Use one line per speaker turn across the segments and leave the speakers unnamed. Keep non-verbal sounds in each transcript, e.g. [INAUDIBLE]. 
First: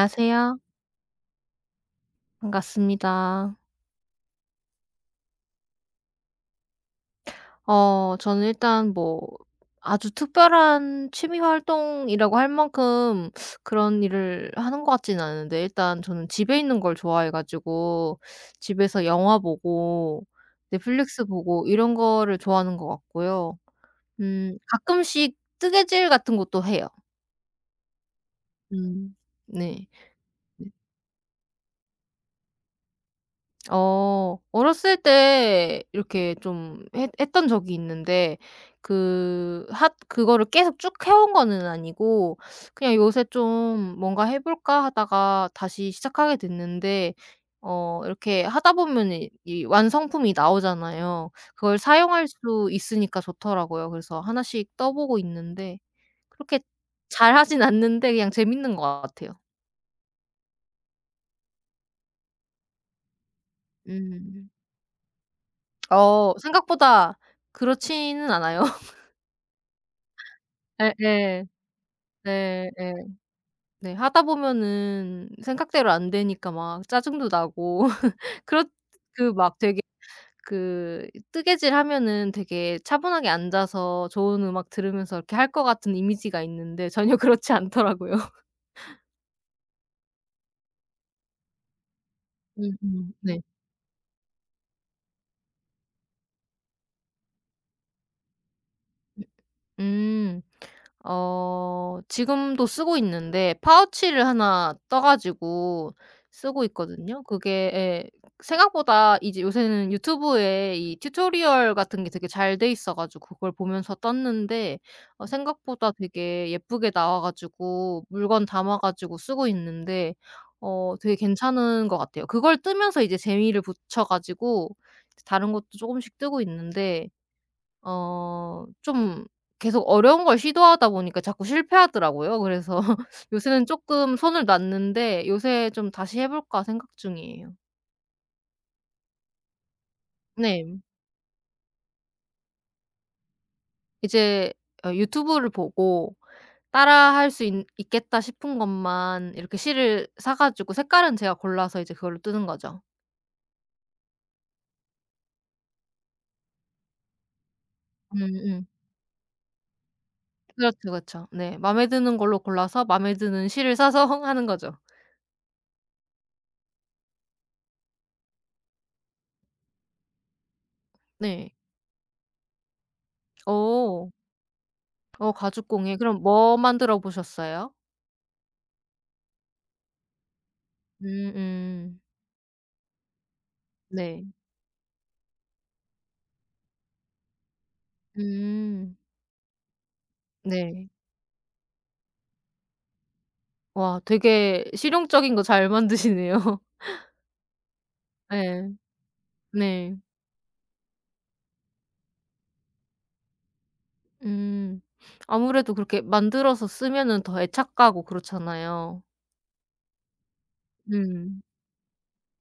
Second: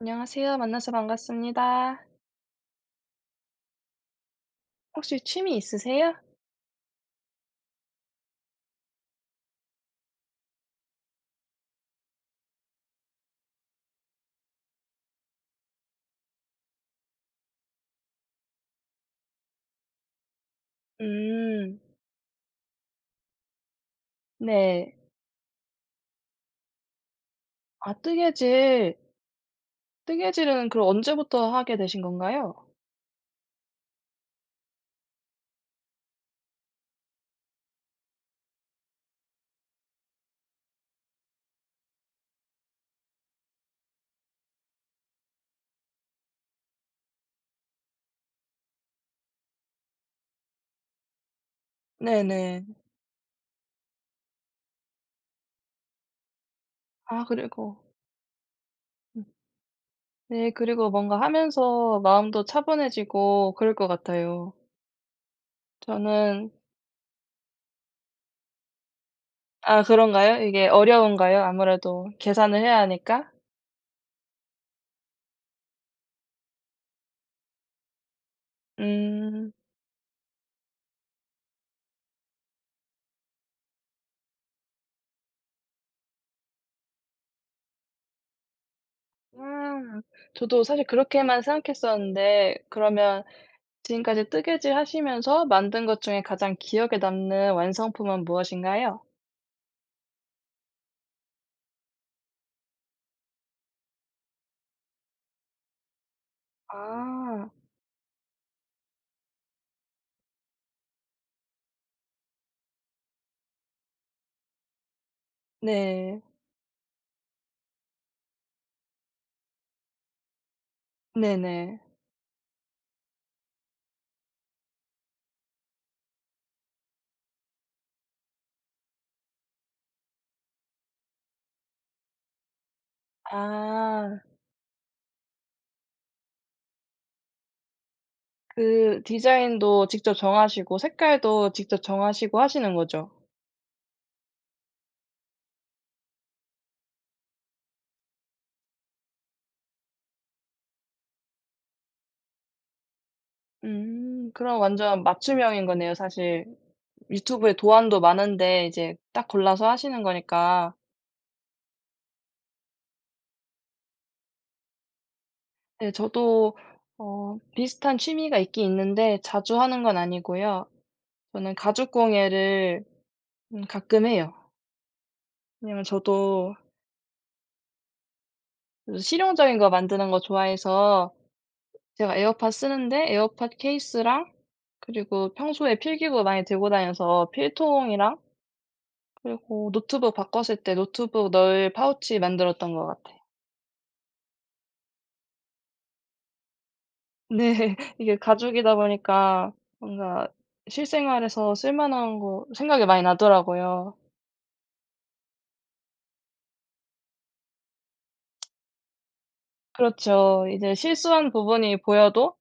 안녕하세요. 만나서 반갑습니다.
반갑습니다.
혹시 취미 있으세요?
저는 일단 뭐 아주 특별한 취미 활동이라고 할 만큼 그런 일을 하는 것 같지는 않은데, 일단 저는 집에 있는 걸 좋아해 가지고 집에서 영화 보고 넷플릭스 보고
음.
이런 거를 좋아하는 것 같고요.
네.
가끔씩 뜨개질 같은 것도 해요.
아, 뜨개질.
음. 네.
뜨개질은 그럼 언제부터 하게 되신 건가요?
어렸을 때 이렇게 좀 했 했던 적이 있는데, 그 핫 그거를 계속 쭉 해온 거는 아니고, 그냥 요새 좀 '뭔가 해 볼까.' 하다가 다시 시작하게 됐는데, 이렇게 하다 보면 이 완성품이 나오잖아요. 그걸 사용할
네네.
수 있으니까 좋더라고요. 그래서 하나씩 떠 보고 있는데 그렇게
아,
잘하진
그리고.
않는데 그냥 재밌는 것 같아요.
음 네, 그리고 뭔가 하면서 마음도 차분해지고 그럴 것
음.
같아요. 저는.
생각보다 그렇지는 않아요.
아, 그런가요? 이게 어려운가요?
예예.
아무래도 계산을
네,
해야
예.
하니까?
네. 하다 보면은 생각대로 안 되니까 막 짜증도 나고 [LAUGHS] 그렇 그
음.
막 되게 그 뜨개질하면은 되게 차분하게 앉아서 좋은 음악 들으면서 이렇게 할 것 같은 이미지가 있는데 전혀 [LAUGHS] 그렇지 않더라고요.
음. 저도 사실 그렇게만 생각했었는데,
음음.
그러면
네.
지금까지 뜨개질 하시면서 만든 것 중에 가장 기억에 남는 완성품은 무엇인가요?
음. 지금도 쓰고 있는데 파우치를 하나 떠 가지고 쓰고 있거든요. 그게
아.
예 생각보다 이제 요새는 유튜브에 이 튜토리얼 같은 게 되게 잘 돼 있어 가지고 그걸 보면서 떴는데, 생각보다
네.
되게 예쁘게 나와 가지고 물건 담아 가지고 쓰고 있는데 되게
네네.
괜찮은 것 같아요. 그걸 뜨면서 이제 재미를 붙여 가지고 다른 것도 조금씩 뜨고 있는데, 어 좀 계속 어려운 걸 시도하다 보니까 자꾸 실패하더라고요. 그래서 [LAUGHS] 요새는 조금
아.
손을 놨는데 요새 좀 '다시 해 볼까.' 생각 중이에요.
그 디자인도 직접
네.
정하시고 색깔도 직접 정하시고 하시는 거죠?
이제 유튜브를 보고 따라할 수 있겠다 싶은 것만 이렇게 실을 사 가지고 색깔은 제가 골라서 이제 그걸로 뜨는 거죠.
음. 그럼 완전 맞춤형인 거네요, 사실. 유튜브에 도안도
음음.
많은데 이제 딱 골라서 하시는 거니까.
그렇죠, 그렇죠. 네. 마음에 드는 걸로 골라서 마음에 드는 실을 사서 [LAUGHS] 하는 거죠.
네, 저도 비슷한 취미가 있긴 있는데 자주 하는 건 아니고요.
네.
저는 가죽공예를 가끔
오,
해요.
어
왜냐면
가죽공예. 그럼
저도
뭐 만들어 보셨어요?
그 실용적인 거 만드는 거 좋아해서
음음.
제가 에어팟 쓰는데 에어팟
네.
케이스랑, 그리고 평소에 필기구 많이 들고 다녀서 필통이랑,
음.
그리고 노트북 바꿨을 때
네.
노트북 넣을 파우치 만들었던 것 같아요.
와 되게 실용적인 거 잘 만드시네요. [LAUGHS]
네. [LAUGHS] 이게
네,
가죽이다 보니까
네.
뭔가 실생활에서 쓸 만한 거 생각이 많이 나더라고요.
음. 아무래도 그렇게 만들어서 쓰면은 더 애착 가고 그렇잖아요.
그렇죠. 이제 실수한
음.
부분이 보여도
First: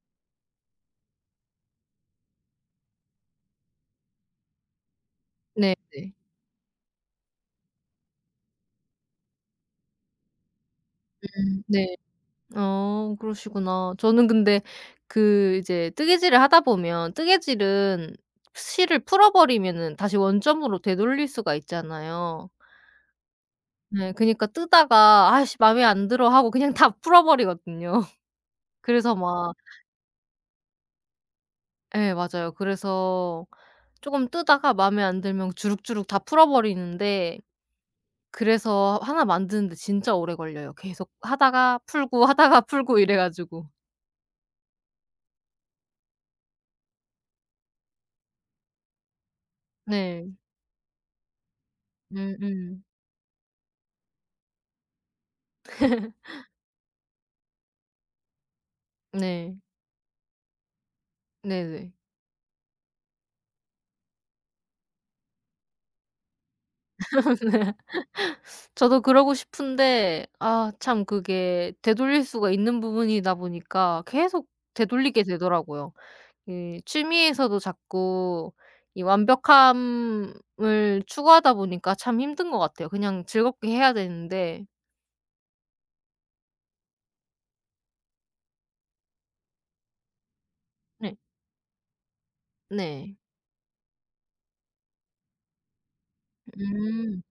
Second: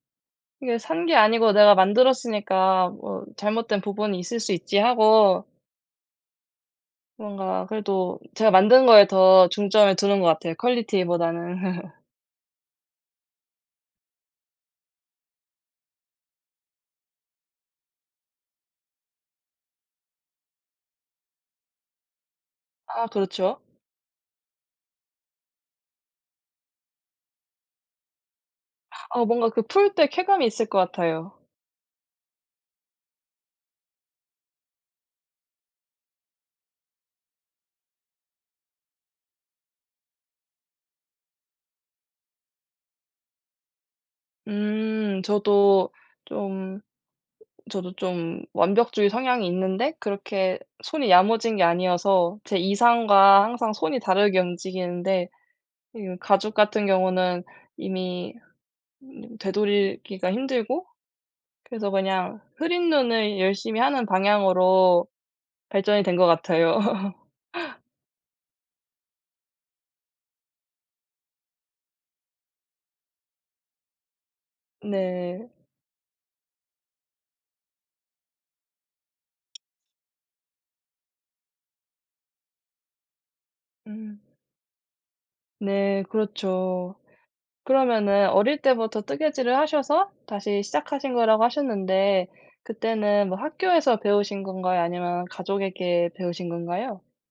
이게 '산 게 아니고 내가 만들었으니까 뭐 잘못된 부분이 있을 수 있지.' 하고
네네.
뭔가 그래도 제가 만든 거에 더 중점을 두는 것 같아요,
음.
퀄리티보다는. [LAUGHS]
네. 어 그러시구나. 저는 근데 그 이제 뜨개질을 하다 보면, 뜨개질은 실을 풀어 버리면은 다시 원점으로 되돌릴 수가 있잖아요.
아, 그렇죠.
네. 그니까 뜨다가 '아씨 마에 안 들어.' 하고 그냥 [LAUGHS] 다 풀어 버리거든요. [LAUGHS] 그래서
아, 뭔가
막
그 풀 때 쾌감이 있을 것 같아요.
예 맞아요. 그래서 조금 뜨다가 마음에 안 들면 주룩주룩 다 풀어버리는데, 그래서 하나 만드는데 진짜 오래 걸려요. 계속 하다가 풀고 하다가 풀고 이래 가지고.
음 저도 좀 저도 좀 완벽주의 성향이 있는데,
네.
그렇게 손이 야무진 게 아니어서 제
음음.
이상과 항상 손이 다르게 움직이는데 이 가죽 같은 경우는 이미
네.
되돌리기가 힘들고, 그래서
네네.
그냥 흐린 눈을 열심히 하는 방향으로 발전이 된 것 같아요. [LAUGHS]
[LAUGHS] 저도 그러고 싶은데 아 참 그게 되돌릴 수가 있는 부분이다 보니까 계속 되돌리게
네.
되더라고요. 이 취미에서도 자꾸 이 완벽함을 추구하다 보니까 참 힘든 것 같아요. 그냥 즐겁게 해야
음.
되는데.
네, 그렇죠. 그러면은 어릴 때부터 뜨개질을 하셔서 다시 시작하신
네.
거라고 하셨는데,
네.
그때는 뭐 학교에서 배우신 건가요? 아니면 가족에게 배우신 건가요?
음.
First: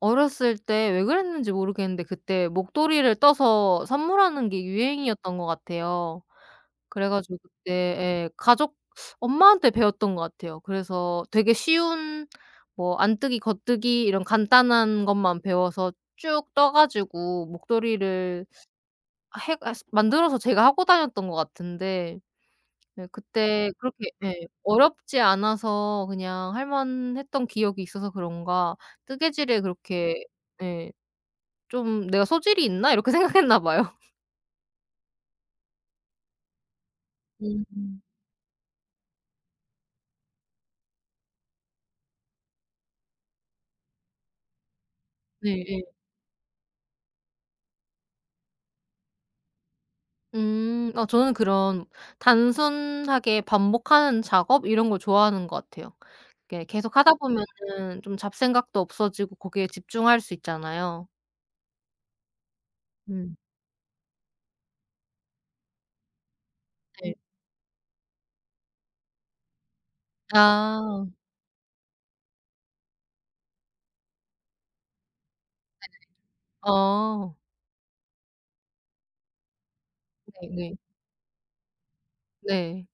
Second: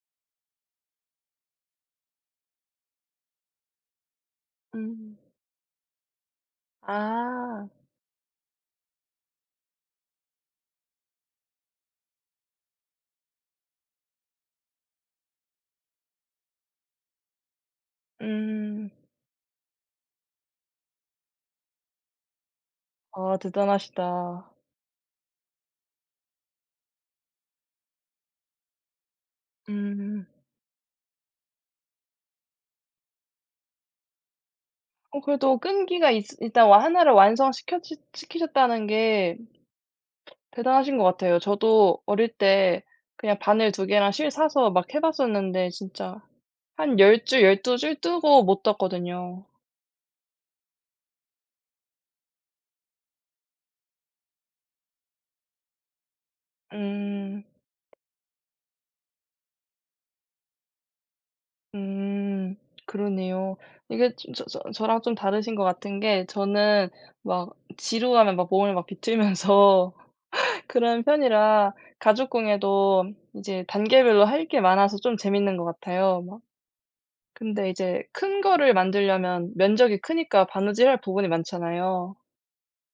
어렸을 때 왜 그랬는지 모르겠는데 그때 목도리를 떠서 선물하는 게
음.
유행이었던 것 같아요. 그래 가지고
아.
그때 예 가족 엄마한테 배웠던 것 같아요. 그래서 되게 쉬운 뭐 안뜨기, 겉뜨기 이런 간단한 것만 배워서 쭉 떠 가지고 목도리를
음.
아, 해아 만들어서 제가 하고 다녔던 것 같은데 네
아,
그때 그렇게 예
대단하시다.
어렵지 않아서 그냥 할 만했던 기억이 있어서 그런가 뜨개질에 그렇게
음.
예 좀 '내가 소질이 있나?' 이렇게 [LAUGHS] 생각했나 봐요.
어, 그래도 끈기가 있 일단, 와, 하나를 완성시
음.
시키셨다는 게 대단하신 것 같아요. 저도 어릴 때 그냥 바늘 두 개랑 실 사서 막 해 봤었는데
네예.
진짜 한 10줄, 12줄 뜨고 못 떴거든요.
음. 아 저는 그런 단순하게 반복하는 작업 이런 걸 좋아하는 것 같아요. 이렇게 계속 하다
음.
보면은 좀 잡생각도 없어지고 거기에 집중할 수 있잖아요.
음.
음
그러네요. 이게 좀 저랑 좀 다르신 것 같은 게, 저는
네.
막 지루하면 막 몸을 막 비틀면서 [LAUGHS] 그런
아.
편이라 가죽 공예도 이제 단계별로 할 게 많아서 좀 재밌는 것 같아요. 막,
어.
근데 이제 큰 거를 만들려면 면적이 크니까
네네.
바느질할 부분이 많잖아요.
네. 네.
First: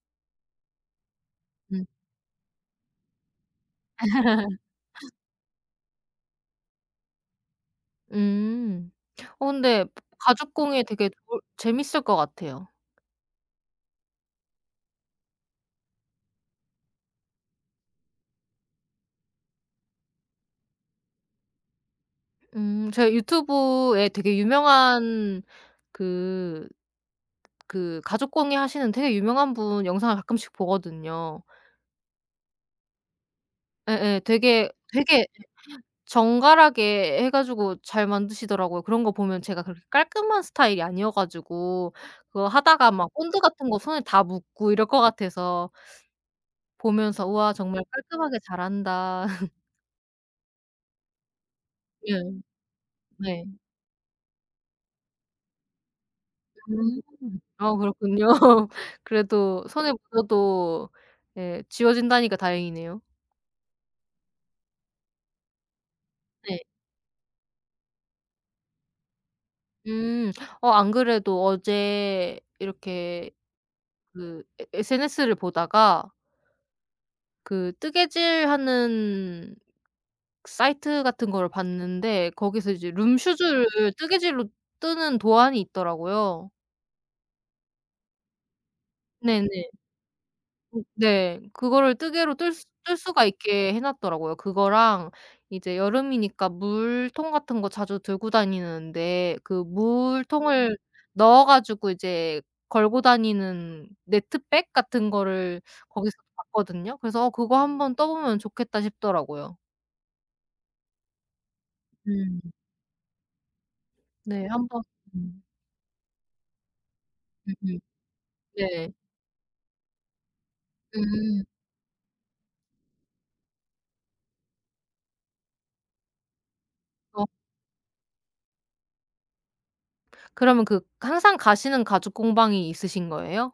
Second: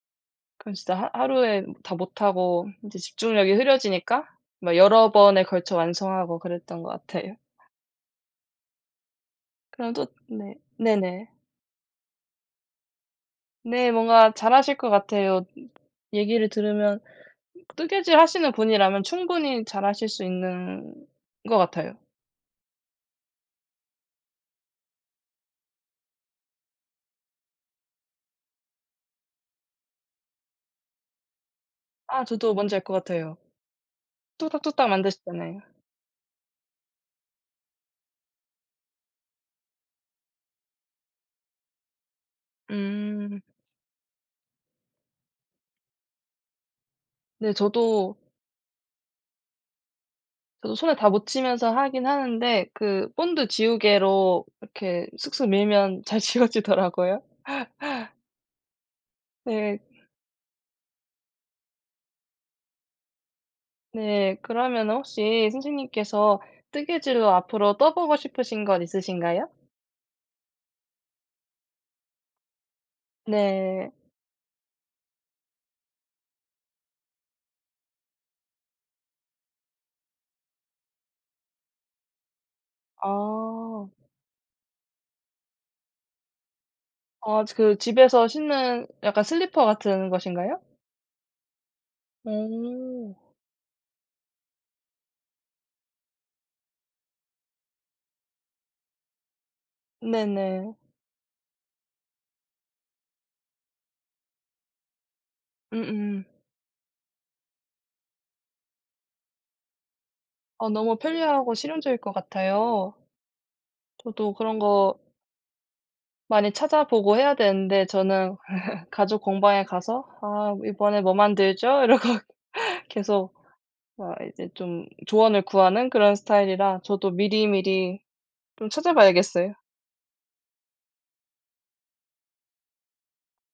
그럼 진짜 하 하루에
음.
다 못하고 이제 집중력이 흐려지니까
[LAUGHS]
막 여러 번에 걸쳐 완성하고 그랬던 것 같아요.
음. 어 근데
그럼 또,
가죽
네.
공예 되게
네네.
좋을 재밌을 것 같아요.
네. 뭔가 잘하실 것 같아요. 얘기를 들으면 뜨개질 하시는 분이라면 충분히 잘하실 수 있는 것 같아요.
제가 유튜브에 되게 유명한 그 그 가죽 공예 하시는 되게 유명한 분 영상을 가끔씩 보거든요.
아, 저도 뭔지 알 것 같아요.
예예. 되게,
뚝딱뚝딱
되게
만드시잖아요.
정갈하게 해 가지고 잘 만드시더라고요. 그런 거 보면 제가 그렇게 깔끔한 스타일이 아니어 가지고 그거 하다가 막 본드
음.
같은 거 손에 다 묻고 이럴 것 같아서 보면서 '우와
네.
정말
저도,
깔끔하게 잘한다.' [LAUGHS]
저도 손에 다 묻히면서 하긴
예.
하는데 그
네.
본드 지우개로 이렇게 슥슥 밀면 [LAUGHS] 잘
음.
지워지더라고요.
아 그렇군요. [LAUGHS] 그래도
네.
손에 묻어도 예 지워진다니까 다행이네요.
네. 그러면 혹시 선생님께서
네.
뜨개질로 앞으로 떠 보고 싶으신 것 있으신가요?
음. 어 안 그래도 어제 이렇게
네.
그 에 SNS를 보다가 그 뜨개질하는 사이트 같은 거를 봤는데 거기서 이제
아.
룸슈즈를 뜨개질로 뜨는 도안이 있더라고요.
아, 그 집에서 신는 약간 슬리퍼
네네.
같은 것인가요?
네. 그거를 뜨개로 뜰 수 뜰
오.
수가 있게 해 놨더라고요. 그거랑 이제 여름이니까 물통 같은 거 자주 들고 다니는데 그
네네.
물통을 넣어 가지고 이제 걸고 다니는 네트백 같은 거를 거기서
음음.
봤거든요. 그래서 '어 그거 한번 떠 보면 좋겠다.' 싶더라고요.
어, 너무 편리하고 실용적일 것
음.
같아요. 저도
네.
그런
한번
거
음.
많이 찾아보고 해야
음음.
되는데, 저는 [LAUGHS]
네.
가죽 공방에 가서 "아, 이번에 뭐
음.
만들죠?" [LAUGHS] 이러고 계속 막 이제 좀 조언을 구하는 그런 스타일이라 저도
어
미리미리 좀 찾아봐야겠어요.
그러면 그 항상 가시는 가죽 공방이 있으신 거예요?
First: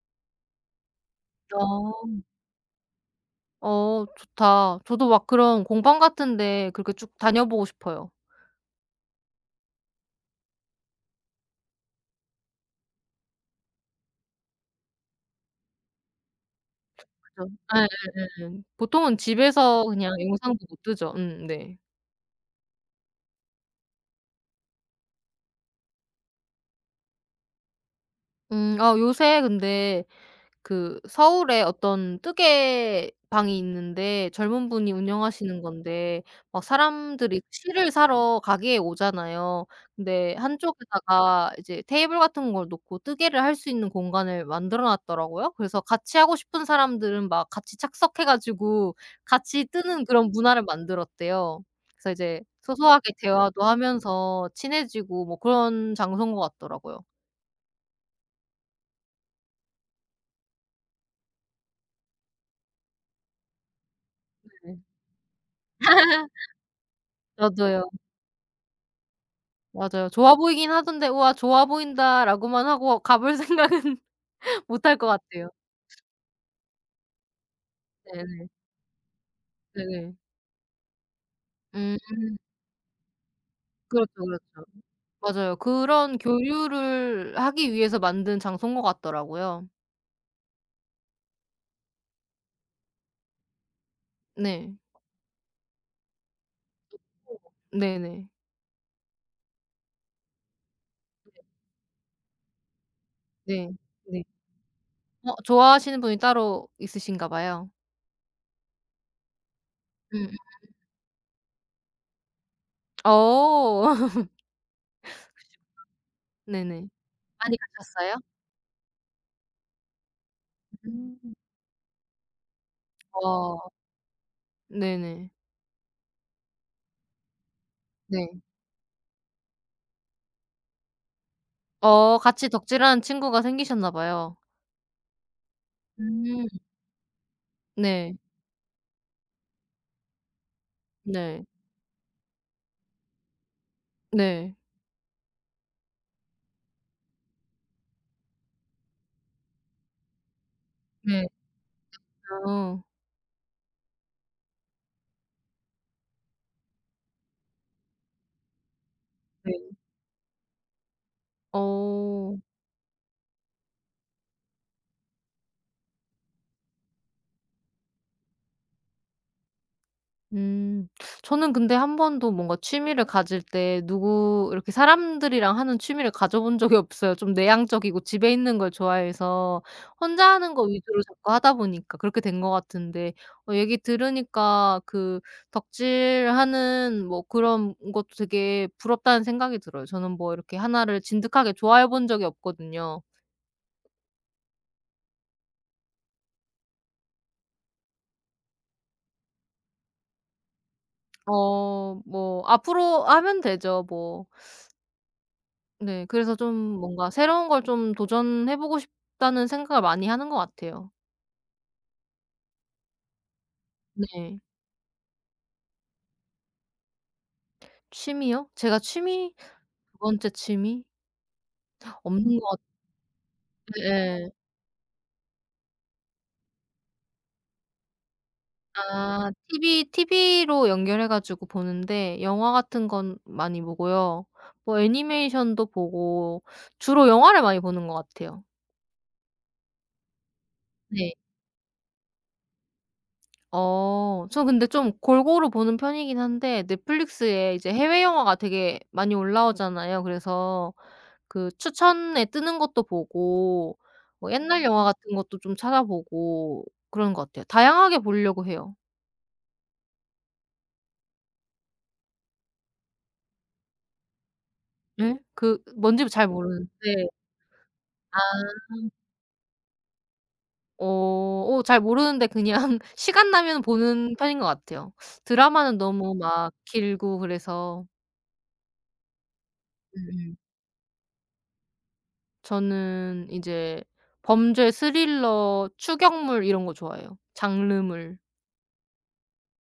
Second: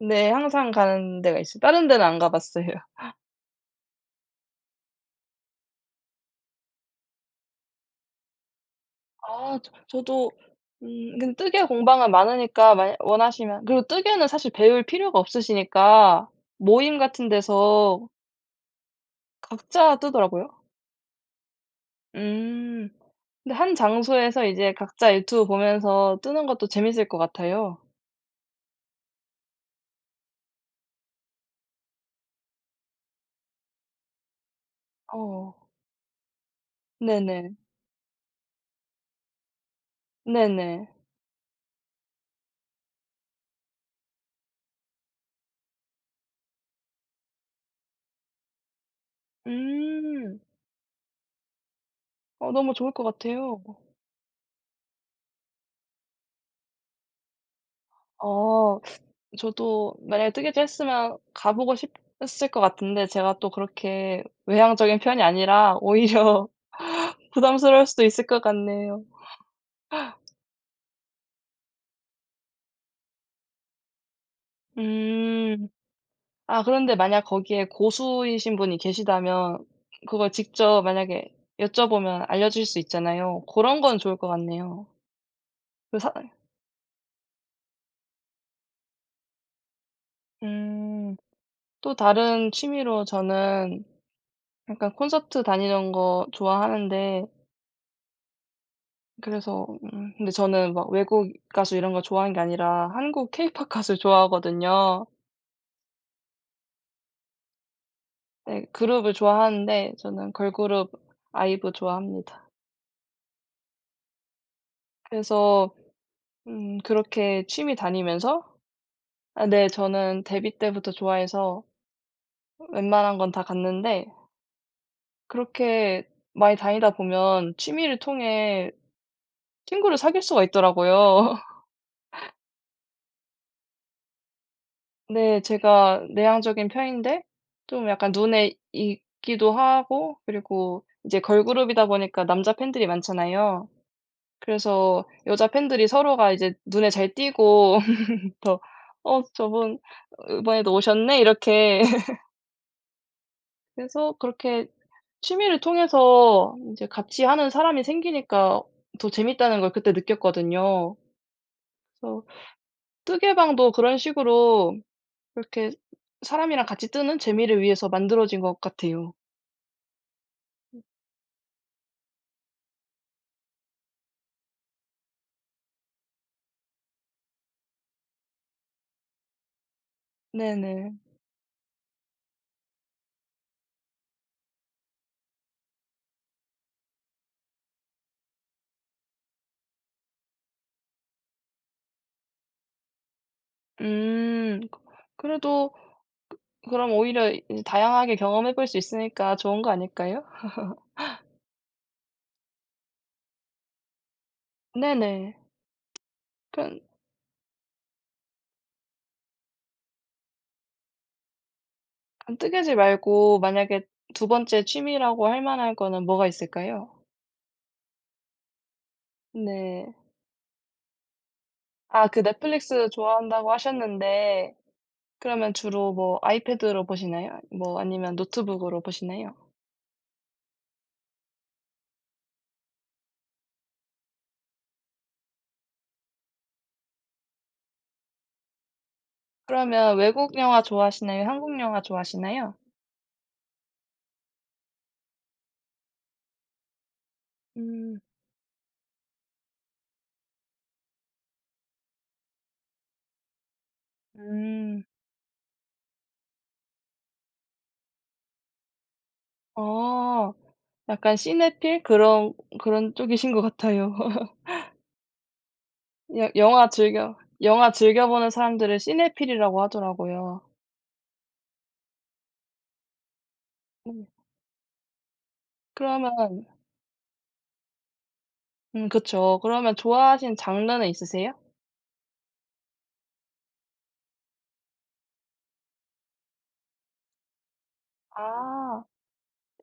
네, 항상 가는 데가 있어요. 다른 데는 안
어.
가 봤어요.
어 좋다. 저도 막 그런 공방 같은 데 그렇게 쭉 다녀보고 싶어요.
아, 저도. 근데 뜨개 공방은 많으니까 만약 원하시면, 그리고 뜨개는 사실 배울 필요가 없으시니까 모임 같은
그죠.
데서
예예예. 보통은 집에서
각자
그냥
뜨더라고요.
영상 보고 뜨죠. 네.
음. 근데 한 장소에서 이제 각자 유튜브 보면서 뜨는 것도 재밌을 것 같아요.
아 요새 근데 그 서울에 어떤 뜨개 방이 있는데 젊은 분이
어.
운영하시는 건데 막 사람들이 그
네네.
실을 사러 가게에 오잖아요. 근데
네네.
한쪽에다가 이제 테이블 같은 걸 놓고 뜨개를 할 수 있는 공간을 만들어 놨더라고요. 그래서 같이 하고 싶은 사람들은 막 같이 착석해 가지고 같이 뜨는 그런
음.
문화를 만들었대요. 그래서 이제
어, 너무 좋을 것
소소하게
같아요.
대화도 하면서 친해지고 뭐 그런 장소인 것 같더라고요.
어. 저도 만약에 뜨개질 했으면 가 보고 싶었을 것 같은데, 제가 또 그렇게
네.
외향적인 편이 아니라 오히려
[LAUGHS]
[LAUGHS] 부담스러울
저도요.
수도 있을 것 같네요.
맞아요. 좋아 보이긴 하던데 '우와 좋아 보인다.'라고만 하고 가볼 [LAUGHS] 생각은 못할 것 같아요.
음. 아, 그런데 만약 거기에
네네.
고수이신 분이 계시다면
네네.
그걸 직접, 만약에
음
여쭤보면 알려주실 수 있잖아요. 그런 건
그렇죠,
좋을 것
그렇죠.
같네요.
맞아요.
그 사
그런 교류를 하기 위해서 만든 장소인 것 같더라고요.
음. 또 다른 취미로 저는
네.
약간 콘서트 다니는 거 좋아하는데,
네네.
그래서. 근데 저는 막 외국 가수 이런 거 좋아하는 게 아니라 한국 케이팝
네.
가수
네.
좋아하거든요.
어 좋아하시는 분이 따로 있으신가 봐요.
네, 그룹을 좋아하는데, 저는
음음.
걸그룹 아이브 좋아합니다.
어. [LAUGHS]
그래서
네네.
그렇게
많이
취미
가셨어요?
다니면서. 아, 네, 저는 데뷔 때부터
음.
좋아해서 웬만한 건 다
어.
갔는데,
네네.
그렇게 많이 다니다 보면 취미를
네.
통해 친구를 사귈 수가 있더라고요.
어 같이 덕질하는 친구가 생기셨나 봐요.
네. 제가
음.
내향적인 편인데, 좀 약간
네.
눈에 익기도 하고, 그리고 이제
네.
걸그룹이다 보니까 남자 팬들이 많잖아요.
네.
그래서 여자 팬들이 서로가 이제 눈에 잘 띄고 [LAUGHS] 더 "어, 저분 이번에도 오셨네."
네.
이렇게 [LAUGHS]
아.
해서, 그렇게 취미를 통해서 이제 같이 하는 사람이 생기니까 더
네.
재밌다는 걸 그때 느꼈거든요. 그래서
어.
뜨개방도 그런 식으로 이렇게 사람이랑 같이 뜨는 재미를 위해서 만들어진 것 같아요.
음. 저는 근데 한 번도 뭔가 취미를 가질 때 누구 이렇게 사람들이랑 하는 취미를 가져 본 적이 없어요. 좀 내향적이고 집에 있는 걸 좋아해서 혼자 하는 거
네네.
위주로 자꾸 하다 보니까 그렇게 된 것 같은데, 어 얘기 들으니까 그 덕질하는 뭐 그런 것도 되게 부럽다는 생각이 들어요. 저는 뭐 이렇게 하나를 진득하게 좋아해 본 적이 없거든요.
음. 그, 그래도 그럼 오히려 이 다양하게 경험해 볼 수 있으니까 좋은 거 아닐까요?
어 뭐 앞으로 하면 되죠 뭐.
네네.
네. 그래서 좀
그럼,
뭔가 '새로운 걸 좀 도전해 보고 싶다.'는 생각을 많이 하는 것 같아요.
그럼 뜨개질 말고 만약에 두
네.
번째 취미라고 할 만한 거는 뭐가 있을까요?
취미요? 제가 취미
네.
두 번째 취미?
아, 그
없는 것
넷플릭스 좋아한다고
같아요. 예.
하셨는데, 그러면 주로 뭐 아이패드로 보시나요? 뭐 아니면 노트북으로
아
보시나요?
TV TV로 연결해 가지고 보는데 영화 같은 건 많이 보고요. 뭐 애니메이션도 보고 주로 영화를 많이 보는 것 같아요.
그러면 외국 영화
네.
좋아하시나요? 한국 영화 좋아하시나요?
어 저 근데 좀 골고루 보는 편이긴 한데 넷플릭스에 이제
음.
해외 영화가 되게 많이 올라오잖아요. 그래서 그 추천에 뜨는 것도 보고 뭐 옛날 영화
음.
같은 것도 좀 찾아보고 그러는 것 같아요. 다양하게 보려고 해요.
어. 약간 시네필 그런, 그런 쪽이신 것 같아요. [LAUGHS]
예? 그 뭔지 잘
여 영화
모르는데
즐겨 영화 즐겨 보는
아
사람들을 시네필이라고 하더라고요.
잘 모르는데 그냥 [LAUGHS] 시간 나면
음.
보는 편인 것 같아요. 드라마는 너무
그러면.
막 길고 그래서.
그쵸. 그러면
음음.
좋아하시는 장르는 있으세요?
저는 이제 범죄 스릴러, 추격물 이런 거 좋아해요, 장르물.
아.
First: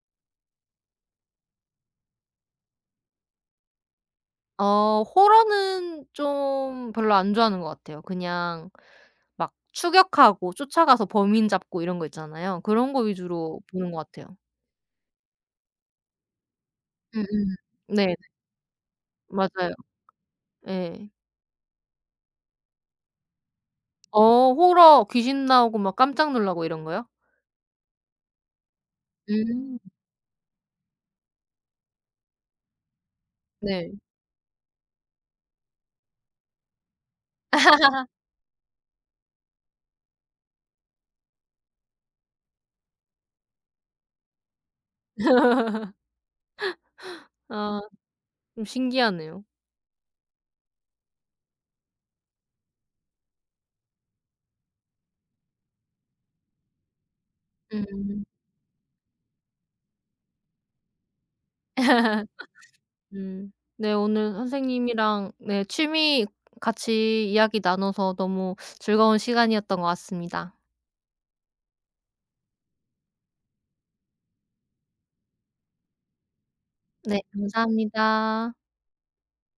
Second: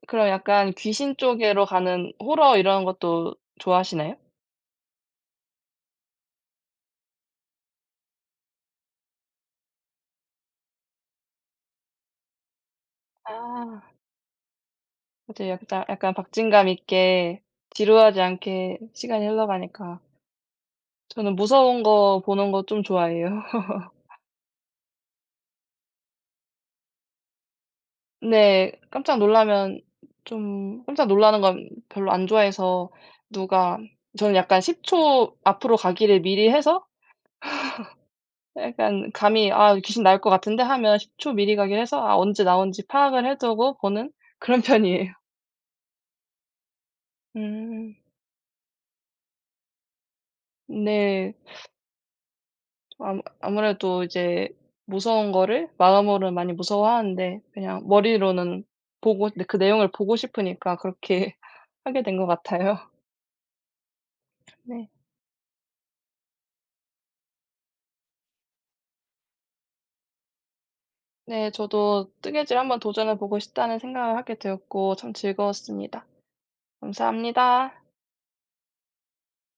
그럼 약간 귀신 쪽으로 가는 호러 이런 것도 좋아하시나요?
어 호러는 좀 별로 안 좋아하는 것 같아요. 그냥 막 추격하고 쫓아가서 범인 잡고 이런 거 있잖아요. 그런 거 위주로
아.
보는 것 같아요.
그죠. 약간, 약간 박진감 있게
음음. 네
지루하지 않게 시간이
맞아요.
흘러가니까.
예.
저는 무서운 거 보는 거 좀 좋아해요.
어 호러 귀신 나오고 막 깜짝 놀라고 이런 거요?
네. 깜짝
음.
놀라면 좀, 깜짝 놀라는 건 별로 안 좋아해서. 누가.
네.
저는 약간 10초 앞으로 가기를 미리 해서, 약간 감이 '아, 귀신 나올 것 같은데.' 하면 10초 미리 가기를 해서 아, 언제 나오는지 파악을 해 두고 보는 그런 [LAUGHS] 편이에요.
아
음.
좀 신기하네요.
네. 아무래도 이제 무서운 거를 마음으로는 많이 무서워하는데 그냥
음.
머리로는 보고, 근데 그 내용을 보고 싶으니까 그렇게 [LAUGHS] 하게 된 것
[LAUGHS]
같아요.
네 오늘
네.
선생님이랑 네 취미 같이 이야기 나눠서 너무 즐거운 시간이었던 것 같습니다.
네, 저도 뜨개질 한번 도전해 보고 싶다는 생각을 하게 되었고 참 즐거웠습니다.
네
감사합니다.
감사합니다.